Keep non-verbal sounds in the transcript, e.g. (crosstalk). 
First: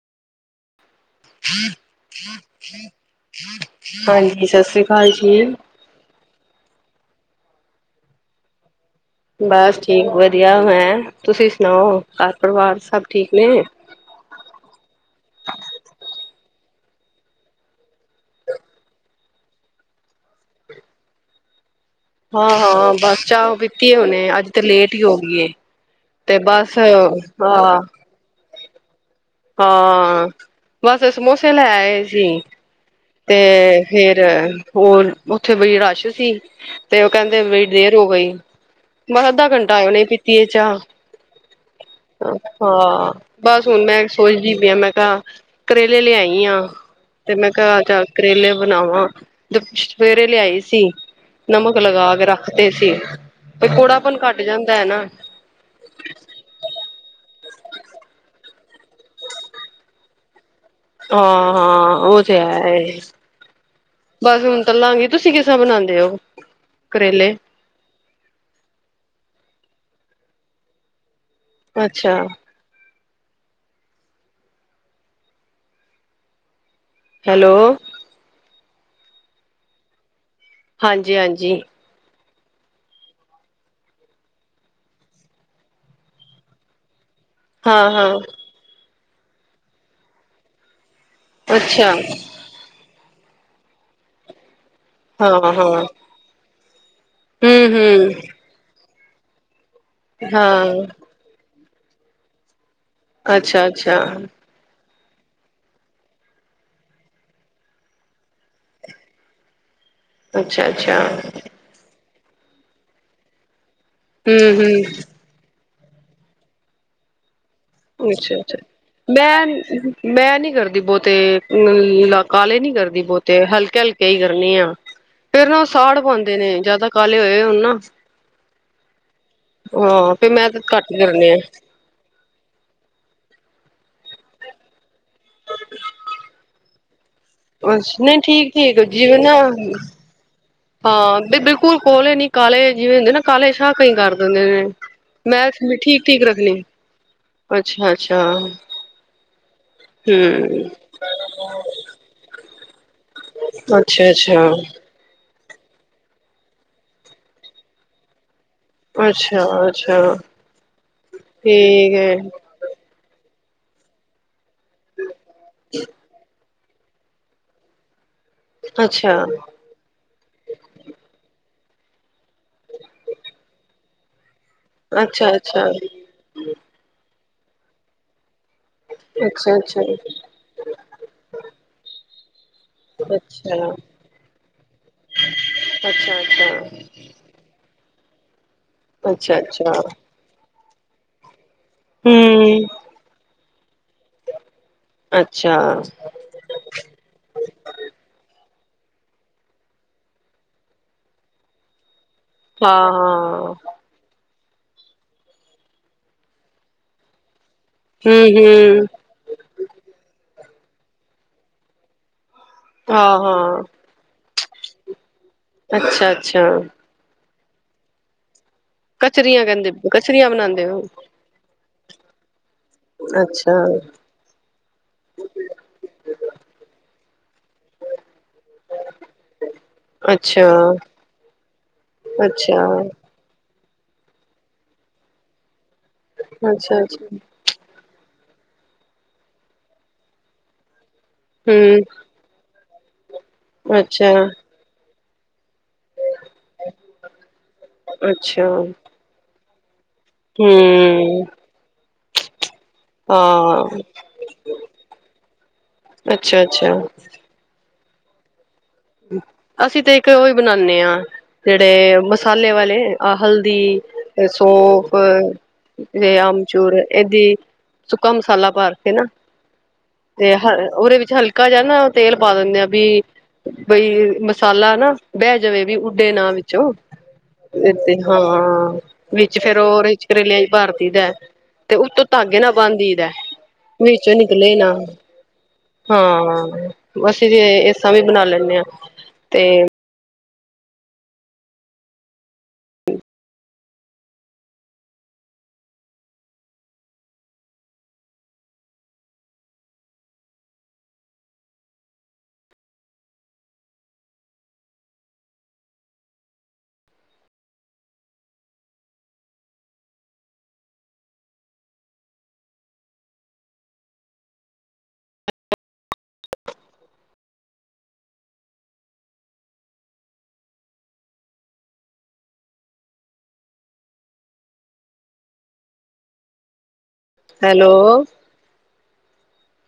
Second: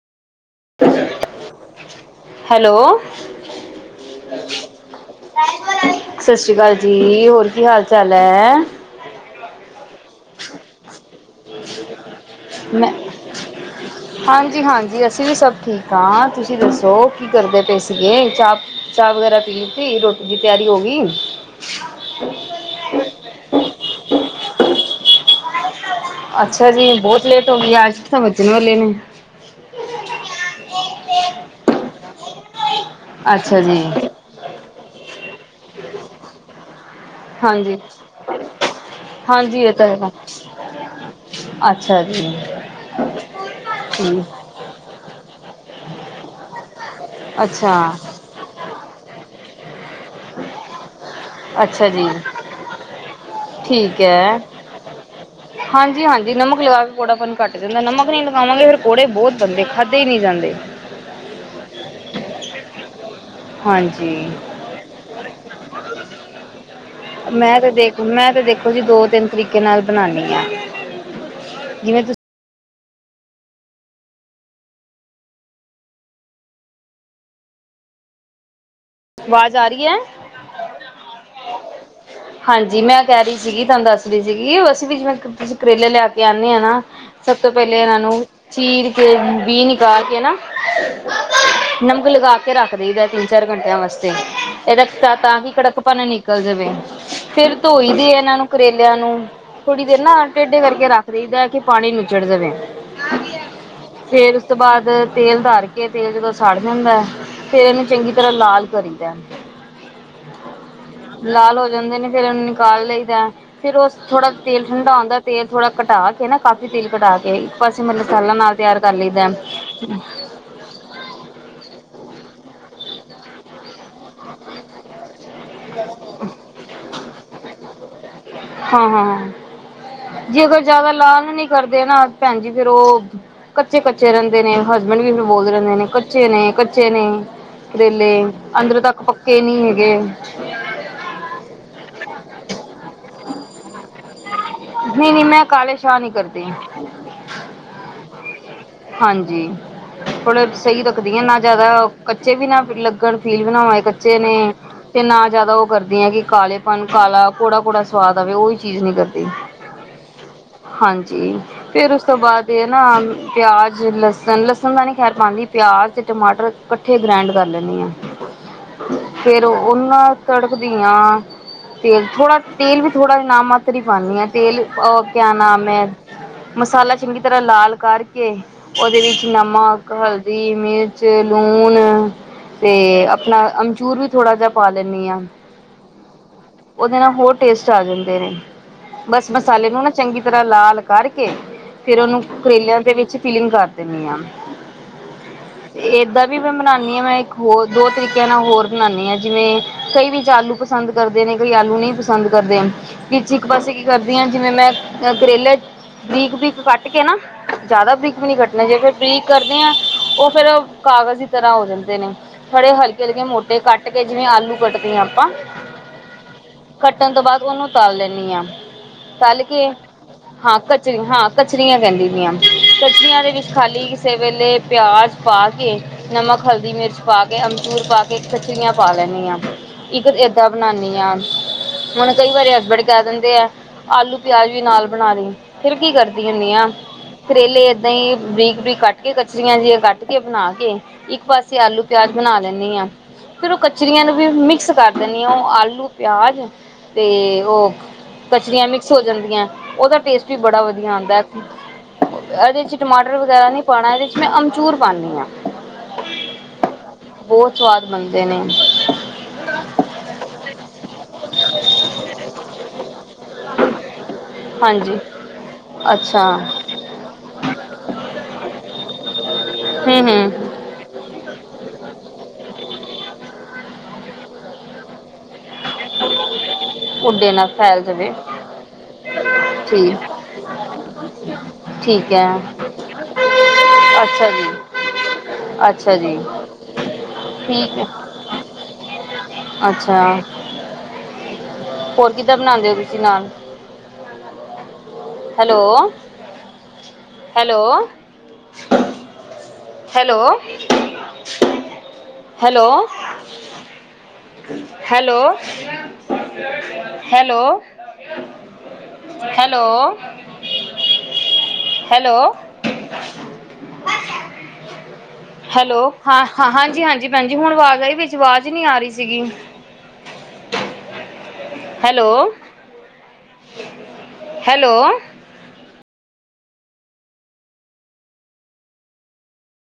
ਹ ਹੈਲੋ ਹਾਂਜੀ ਸਤਿ ਸ੍ਰੀ ਅਕਾਲ ਠੀਕ ਸਤਿ ਸ਼੍ਰੀ ਅਕਾਲ ਜੀ ਹੋਰ ਕੀ ਹਾਲ ਚਾਲ ਹੈ ਬਸ ਠੀਕ ਵਧੀਆ ਮੈਂ ਤੁਸੀਂ ਸੁਣਾਓ ਘਰ ਪਰਿਵਾਰ ਮੈਂ ਸਭ ਠੀਕ ਨੇ ਹਾਂਜੀ ਹਾਂਜੀ ਅਸੀਂ ਵੀ ਸਭ ਠੀਕ ਹਾਂ ਤੁਸੀਂ ਦੱਸੋ ਕੀ ਕਰਦੇ ਪਏ ਸੀਗੇ ਚਾਹ ਚਾਹ ਵਗੈਰਾ ਪੀ ਲਤੀ ਰੋਟੀ ਦੀ ਤਿਆਰੀ ਹੋ ਗਈ ਹਾਂ ਹਾਂ ਬਸ ਚਾਹ ਉਹ ਕੀਤੀ ਹੈ ਉਹਨੇ ਅੱਜ ਤੇ ਲੇਟ ਹੀ ਹੋ ਗਈ ਤੇ ਅੱਛਾ ਬਸ ਜੀ ਬਹੁਤ ਲੇਟ ਹੋ ਗਈ ਹਾਂ ਆੱਜ ਕਿ ਤਾਂ ਵੱਜਣ ਵਾਲੇ ਨੇ ਹਾਂ ਬਸ ਸਮੋਸੇ ਲੈ ਆਏ ਸੀ ਅੱਛਾ ਜੀ ਤੇ ਫੇਰ ਉਹ ਉੱਥੇ ਬੜੀ ਰਸ਼ ਸੀ ਤੇ ਉਹ ਕਹਿੰਦੇ ਬੜੀ ਹਾਂਜੀ ਦੇਰ ਹੋ ਗਈ ਬਸ ਅੱਧਾ ਹਾਂਜੀ ਇਹ ਘੰਟਾ ਤਾਂ ਉਹਨੇ ਹੈਗਾ ਪੀਤੀ ਹੈ ਚਾਹ ਅੱਛਾ ਜੀ ਹਾਂ ਬਸ ਹੁਣ ਮੈਂ ਠੀਕ ਸੋਚਦੀ ਪਈਿਆ ਮੈਂ ਕਿਹਾ ਕਰੇਲੇ ਲਈ ਹੈਈ ਆ ਤੇ ਮੈਂ ਅੱਛਾ ਕਿਹਾ ਜਾਂ ਕਰੇਲੇ ਬਣਾਵਾਂ ਸਵੇਰੇ ਲਿਆਈ ਸੀ ਨਮਕ ਅੱਛਾ ਜੀ ਲਗਾ ਕੇ ਰੱਖਦੇ ਸੀ ਪ ਠੀਕ ਕੌੜਾਪਨ ਹੈ ਘੱਟ ਜਾਂਦਾ ਹੈ ਨਾ ਹਾਂਜੀ ਹਾਂਜੀ ਨਮਕ ਲਗਾ ਕੇ ਪੌੜਾਪਨ ਘੱਟ ਦਾ ਨਮਕ ਨੀ ਲਗਾਵਾਂਗੇ ਫੇਰ ਘੋੜੇ ਬਹੁਤ ਬੰਦੇ ਖਾਦੇ ਹੀ ਨਹੀਂ ਜਾਂਦੇ ਹਾਂ ਹਾਂ ਉਹ ਤੇ ਹੈ ਹਾਂਜੀ ਬਸ ਹੁਣ ਚਲਾਂਗੀ ਤੁਸੀਂ ਕਿਸ ਾ ਬਣਾਉਂਦੇ ਉਹ ਮੈਂ ਤੇ ਦੇਖ ਮੈਂ ਤੇ ਦੇਖੋ ਜੀ ਦੋ ਤਿੰਨ ਤਰੀਕੇ ਨਾਲ ਬਣਾਉਾਨਦੀ ਹਾਂ ਅੱਛਾ। ਹੈਲੋ। ਆਵਾਜ਼ ਆ ਰਈ ਐ? ਹਾਂਜੀ-ਹਾਂਜੀ। ਹਾਂਜੀ, ਮੈਂ ਕਹਿ ਰਈ ਸੀਗੀ, ਤੁਹਾਨੂੰ ਦੱਸ ਰਹੀ ਸੀਗੀ, ਅਸੀਂ ਵੀ ਜਿਵੇਂ ਤੁਸੀਂ ਕਰੇਲੇ ਲਿਆ ਕੇ ਆਣੇ ਆ ਨਾ ਸਭ ਤੋਂ ਪਹਿਲੇ ਹਾਂ ਇਹਨਾਂ ਹਾਂ ਨੂੰ ਚੀਰ ਕੇ, ਬੀ ਨਿਕਾਲ ਕੇ ਨਾ ਅੱਛਾ ਨਮਕ ਲਗਾ ਕੇ ਰੱਖ ਦੇਈਦਾ, ਤਿੰਨ ਚਾਰ ਘੰਟਿਆਂ ਵਾਸਤੇ। ਏਹ ਰੱਸਤਾ ਤਾਂ ਵੀ ਹਾਂ ਕੜਕ ਹਾਂ ਪਨ ਨਿਕਲ ਜਾਵੇ। ਫਿਰ ਹਮ ਧੋਈ ਦੇ ਹਮ ਇਹਨਾਂ ਨੂੰ ਕਰੇ ਲਿਆਂ ਨੂੰ, ਥੋੜ੍ਹੀ ਦੇਰ ਨਾ ਟੇਢੇ ਹਾਂ ਕਰਕੇ ਰੱਖ ਦਈਦਾ, ਕਿ ਪਾਣੀ ਨੂੰੱਚੜ ਜਾਵੇ। ਅੱਛਾ ਅੱਛਾ ਫੇਰ ਉਸ ਤੋਂ ਬਾਅਦ ਤੇਲ ਧਰ ਕੇ, ਤੇਲ ਜਦੋਂ ਸੜ ਜਾਂਦਾ ਏ, ਫੇਰ ਏਨੂੰ ਚੰਗੀ ਤਰ੍ਹਾਂ ਲਾਲ ਕਰੀਦਾ ਏ। ਅੱਛਾ-ਅੱਛਾ। ਜਾਂਦੇ ਨੇ ਫੇਰ ਉਹਨੂੰ ਨਿਕਾਲ ਲਈਦਾ ਏ, ਫੇਰ ਉਹਸ ਥੋੜਾ ਹਮ ਤੇਲ ਹਮ ਠੰਢਾ ਹੁੰਂਦਾ ਤੇਲ ਥੋੜਾ ਘਟਾ ਕੇ ਨਾ, ਕਾਫੀ ਤੇਲ ਘਟਾ ਕੇ, ਇੱਕ ਪਾਸੇ ਮੈਂ ਮਸਾਲਾ ਅੱਛਾ ਨਾਲ ਅੱਛਾ ਤਿਆਰ ਕਰ ਲਈਦਾ ਮੈਂ, ਮੈਂ ਨੀ ਕਰਦੀ ਬਹੁਤੇ, ਅ ਕਾਲੇ ਨੀ ਕਰਦੀ ਬਹੁਤੇ। ਹਲਕੇ-ਹਲਕੇ ਈ ਕਰਨੀ ਆ। ਫੇਰ ਨਾ ਉਹ ਸਾੜ ਪਾਉਂਦੇ ਨੇ, ਜਿਆਦਾ ਕਾਲੇ ਹੋਏ ਹੋਣ ਨਾ। ਹਾਂ-ਹਾਂ-ਹਾਂ। ਆਂ। ਜੇ ਅਗਰ ਜਾਦਾ ਲਾਲ ਨੀ ਕਰਦੇ ਨਾ, ਭੈਣ ਜੀ ਫੇਰ ਔਹ ਕੱਚੇ-ਕੱਚੇ ਰਹਿੰਦੇ ਨੇ, ਹਸਬੈਂਡ ਵੀ ਮਨੂੰ ਬੋਲਦੇ ਰਹਿੰਦੇ ਨੇ, ਕੱਚੇ ਨੇ ਕੱਚੇ ਨੇ। ਅੱਛ, ਨਈ ਠੀਕ। ਅੰਦਰ ਠੀਕ ਤੱਕ ਜਿਵੇਂ ਨਾ ਪੱਕੇ ਨਈ ਹੈਗੇ। ਹਾਂ, ਬੀ ਬਿਲਕੁਲ ਕੋਲੇ ਨੀ ਕਾਲੇ, ਜਿਵੇਂ ਹੁੰਦੇ ਨਾ ਕਾਲੇ ਸ਼ਾਹ, ਕਈ ਕਰ ਦਿੰਦੇ ਨੇ। ਨਹੀਂ ਨਹੀਂ ਮੈਂ ਕਾਲੇ ਸ਼ਾਹ ਨਹੀਂ ਠੀਕ-ਠੀਕ ਕਰਦੀ ਰੱਖਣੀ, ਅੱਛਾ-ਅੱਛਾ। ਜੀ, ਥੋੜਾ ਸਈ ਰੱਖਦੀ ਆ, ਨਾ ਜਿਆਦਾ ਕੱਚੇ ਵੀ ਨਾ ਫਿਰ ਲ ਕਨ ਫੀਲ ਬਣਾਵਾ ਏਹ ਅੱਛਾ ਕੱਚੇ ਅੱਛਾ ਨੇ, ਤੇ ਨਾ ਜ਼ਿਆਦਾ ਔਹ ਕਰਦੀ ਆ ਕਿ ਕਾਲੇਪਨ, ਕਾਲਾ ਕੋੜਾ-ਕੋੜਾ ਸਵਾਦ ਆਵੇ। ਉਹੀ ਚੀਜ਼ ਨਈ ਕਰਦੀ, ਅੱਛਾ ਅੱਛਾ ਹਾਂਜੀ, ਫੇਰ ਠੀਕ ਉਸ ਹੈ ਤੋਂ ਬਾਅਦ ਏਹ ਨਾ ਪਿਆਜ ਲਸਣ, ਲਸਣ ਦਾ ਨੀ ਖੈਰ ਪਾਉਂਦੀ, ਪਿਆਜ਼ ਤੇ ਟਮਾਟਰ ਇਕੱਠੇ ਗ੍ਰੈਂਡ ਕਰ ਲੈਂਣੀ ਆ। ਅੱਛਾ ਫੇਰ ਔਨਾਂ ਤੜਕਦੀਆਂ। ਤੇਲ ਥੋੜਾ, ਤੇਲ ਵੀ ਥੋੜਾ ਨਾਮ ਮਾਤਰ ਹੀ ਪਾਉਣੀ ਆ। ਤੇਲ ਅ ਕਿਆ ਅੱਛਾ ਅੱਛਾ ਨਾਮ ਏ, ਮਸਾਲਾ ਚੰਗੀ ਤਰ੍ਹਾਂ ਲਾਲ ਕਰਕੇ ਉਹਦੇ ਵਿੱਚ ਅੱਛਾ ਅੱਛਾ ਨਮਕ, ਹਲਦੀ, ਮਿਰਚ, ਲੂਣ। ਤੇ ਅਪਣਾ ਅੱਛਾ ਅਮਚੂਰ ਵੀ ਥੋੜ੍ਹਾ ਜਿਹਾ ਪਾ ਲੈਣੀ ਆ। ਅੱਛਾ ਅੱਛਾ ਉਹਦੇ ਨਾਲ ਹੋਰ ਟੇਸ ਚਾ ਜਾਂਦੇ ਨੇ, ਬਸ ਅੱਛਾ ਮਸਾਲੇ ਅੱਛਾ ਨੂੰ ਨਾ ਚੰਗੀ ਤਰ੍ਹਾਂ ਲਾਲ ਕਰਕੇ ਫੇਰ ਔਨੂੰ ਹਮ ਕਰੇਲਿਆਂ ਦੇ ਵਿੱਚ ਫੀਲਿੰਗ ਕਰ ਦੇਣੀ ਆ। ਅੱਛਾ ਏਦਾਂ ਵੀ ਮੈਂ ਮਨਾਣੀ ਆ ਮੈਂ ਇੱਕ ਹੋਰ ਦੋ ਤਰੀਕਿਆਂ ਨਾਲ ਹੋਰ ਬਨਾਣੀ ਹਾਂ ਜਿਵੇਂ, ਕਈ ਵਿੱਚ ਆਲੂ ਪਸੰਦ ਕਰਦੇ ਨੇ, ਕਈ ਆਲੂ ਨਈ ਪਸ ਪਸੰਦ ਕਰਦੇ ਅਨ, ਹਾਂ ਵਿੱਚ ਇੱਕ ਪਾਸੇ ਕੀ ਕਰਦੀ ਆ ਕਿਵੇਂ ਮੈਂ ਕਰੇਲੇ ਬਰੀਕ-ਬਰੀਕ ਕੱਟ ਕੇ ਨਾ ਜ਼ਿਆਦਾ ਬਰੀਕ ਹਾਂ ਵੀ ਨਈ ਹਮ ਕੱਟਣੇ, ਜੇ ਹਮ ਫਿਰ ਬਰੀਕ ਕਰਨੇ ਏ, ਉਹ ਫੇਰ ਕਾਗਜ਼ ਦੀ ਤਰ੍ਹਾਂ ਹੋ ਜਾਂਦੇ ਨੇ। ਥੋੜੇ ਹਾਂ ਹਲਕੇ-ਹਲਕੇ ਮੋਟੇ ਹਾਂ ਕੱਟ ਕੇ, ਜਿਵੇਂ ਆਲੂ ਕੱਟਦੇ ਆ ਆਪਾਂ ਅੱਛਾ ਅੱਛਾ ਕੱਟਣ ਤੋਂ ਬਾਅਦ ਉਹਨੂੰ ਤਲ ਲੈਣੀ ਆ। ਤਲ ਕਚਰੀਆਂ ਕੇ, ਕਹਿੰਦੇ ਕਚਰੀਆਂ ਹਾਂ ਬਣਾਉਂਦੇ ਹੋ ਕਚਰੀ, ਹਾਂ ਕਚਰੀਆਂ ਕਹਿੰਦੀ ਬੀ ਆਂ। ਕਚਰੀਆਂ ਦੇ ਵਿੱਚ, ਅੱਛਾ ਖਾਲੀ ਕਿਸੇ ਵੇਲੇ ਪਿਆਜ ਪਾ ਕੇ, ਨਮਕ, ਹਲਦੀ, ਮਿਰਚ ਪਾ ਕੇ, ਅਮਚੂਰ ਪਾ ਕੇ, ਖਚਰੀਆਂ ਪਾ ਲੈਣੀ ਆ, ਇੱਕ ਏਦਾਂ ਅੱਛਾ ਬਨਾਣੀ ਆ। ਹੁਣ ਕਈ ਵਾਰੀ ਅੱਛਾ ਹਸਬਡ ਕੇਹ ਦਿੰਦੇ ਐ ਆਲੂ ਪਿਆਜ ਵੀ ਨਾਲ ਬਣਾ ਦੀ, ਫਿਰ ਕੀ ਕਰਦੀ ਹੁੰਣੀ ਆ, ਅੱਛਾ ਅੱਛਾ ਕਰੇਲੇ ਏਦਾਂ ਈ ਬਰੀਕ ਬਰੀਕ ਕੱਟ ਕੇ ਕਚਰੀਆਂ ਜਿਹੀਆਂ ਕੱਟ ਕੇ ਬਣਾ ਕੇ ਇੱਕ ਪਾਸੇ ਆਲੂ ਹਮ ਪਿਆਜ਼ ਬਣਾ ਲੈਂਦੀ ਹਾਂ ਫਿਰ ਉਹ ਕਚਰੀਆਂ ਅੱਛਾ ਨੂੰ ਵੀ ਮਿਕਸ ਕਰ ਦਿੰਦੀ ਆ ਉਹ ਆਲੂ ਆਲੂ ਪਿਆਜ ਤੇ ਉਹ ਅੱਛਾ ਕਚੜੀਆਂ ਮਿਕਸ ਹੋ ਜਾਂਦੀਆਂ ਉਹਦਾ ਟੇਸਟ ਵੀ ਬੜਾ ਵਧੀਆ ਆਉਂਦਾ ਹਮ ਇਹਦੇ ਚ ਟਮਾਟਰ ਵਗੈਰਾ ਨਹੀਂ ਹਾਂ ਪਾਉਣਾ ਇਹਦੇ ਚ ਮੈਂ ਅਮਚੂਰ ਪਾਦੀ ਹਾਂ ਅੱਛਾ ਅੱਛਾ ਬਹੁਤ ਸਵਾਦ ਬਨਦੇ ਨੇ ਅਸੀਂ ਤੇ ਇੱਕ ਉਹੀ ਬਣਾਉਦੇ ਹਾਂ ਜਿਹੜੇ ਮਸਾਲੇ ਵਾਲੇ ਆ ਹਲਦੀ ਸੌਂਫ ਹਾਂਜੀ ਤੇ ਅੱਛਾ ਆਮਚੂਰ ਇਹਦੀ ਸੁੱਕਾ ਮਸਾਲਾ ਭਾਰ ਕੇ ਨਾ ਹੂੰ ਤੇ ਹ ਹੂੰ ਉਹਦੇ ਵਿੱਚ ਹਲਕਾ ਜਿਹਾ ਤੇਲ ਪਾ ਦਿੰਦੇ ਆ ਬ ਬਈ ਮਸਾਲਾ ਨਾ ਬਹਿ ਜਾਵੇ ਵੀ ਉੱਡੇ ਨਾਂ ਵਿੱਚੋਂ ਉੱਡੇ ਨਾ ਫੈਲ ਤੇ ਜਾਵੇ ਹਾਂ ਵਿੱਚ ਫਿਰ ਉਹ ਠੀਕ ਓਰੇਂਜ ਕਰੇਲਾ ਲਿਆ ਹੀ ਭਾਰਤੀ ਦਾ ਤੇ ਉਤੋਂ ਠੀਕ ਹੈ ਧਾਗੇ ਨਾ ਬੰਦ ਦਈਦਾ ਵਿੱਚੋਂ ਅੱਛਾ ਜੀ ਨਿਕਲੇ ਨਾ ਅੱਛਾ ਜੀ ਹਾਂ ਅਸੀਂ ਜ ਠੀਕ ਇਸ ਹੈ ਤਰ ਵੀ ਬਣਾ ਲੈਂਦੇ ਹਾਂ ਤੇ ਅੱਛਾ ਹੋਰ ਕਿੱਦਾਂ ਬਣਾਉਂਦੇ ਹੋ ਤੁਸੀਂ naan hello hello hello hello hello hello hello hello (inaudible) hello ਹਾਂ ਹਾਂ ਹਾਂਜੀ ਹਾਂਜੀ ਭੈਣਜੀ ਹੁਣ ਆਵਾਜ਼ ਆਈ ਵਿੱਚ ਆਵਾਜ਼ ਨਹੀਂ ਆ ਰਹੀ ਸੀਗੀ (inaudible) ਹੈਲੋ ਹੈਲੋ ਹੈਲੋ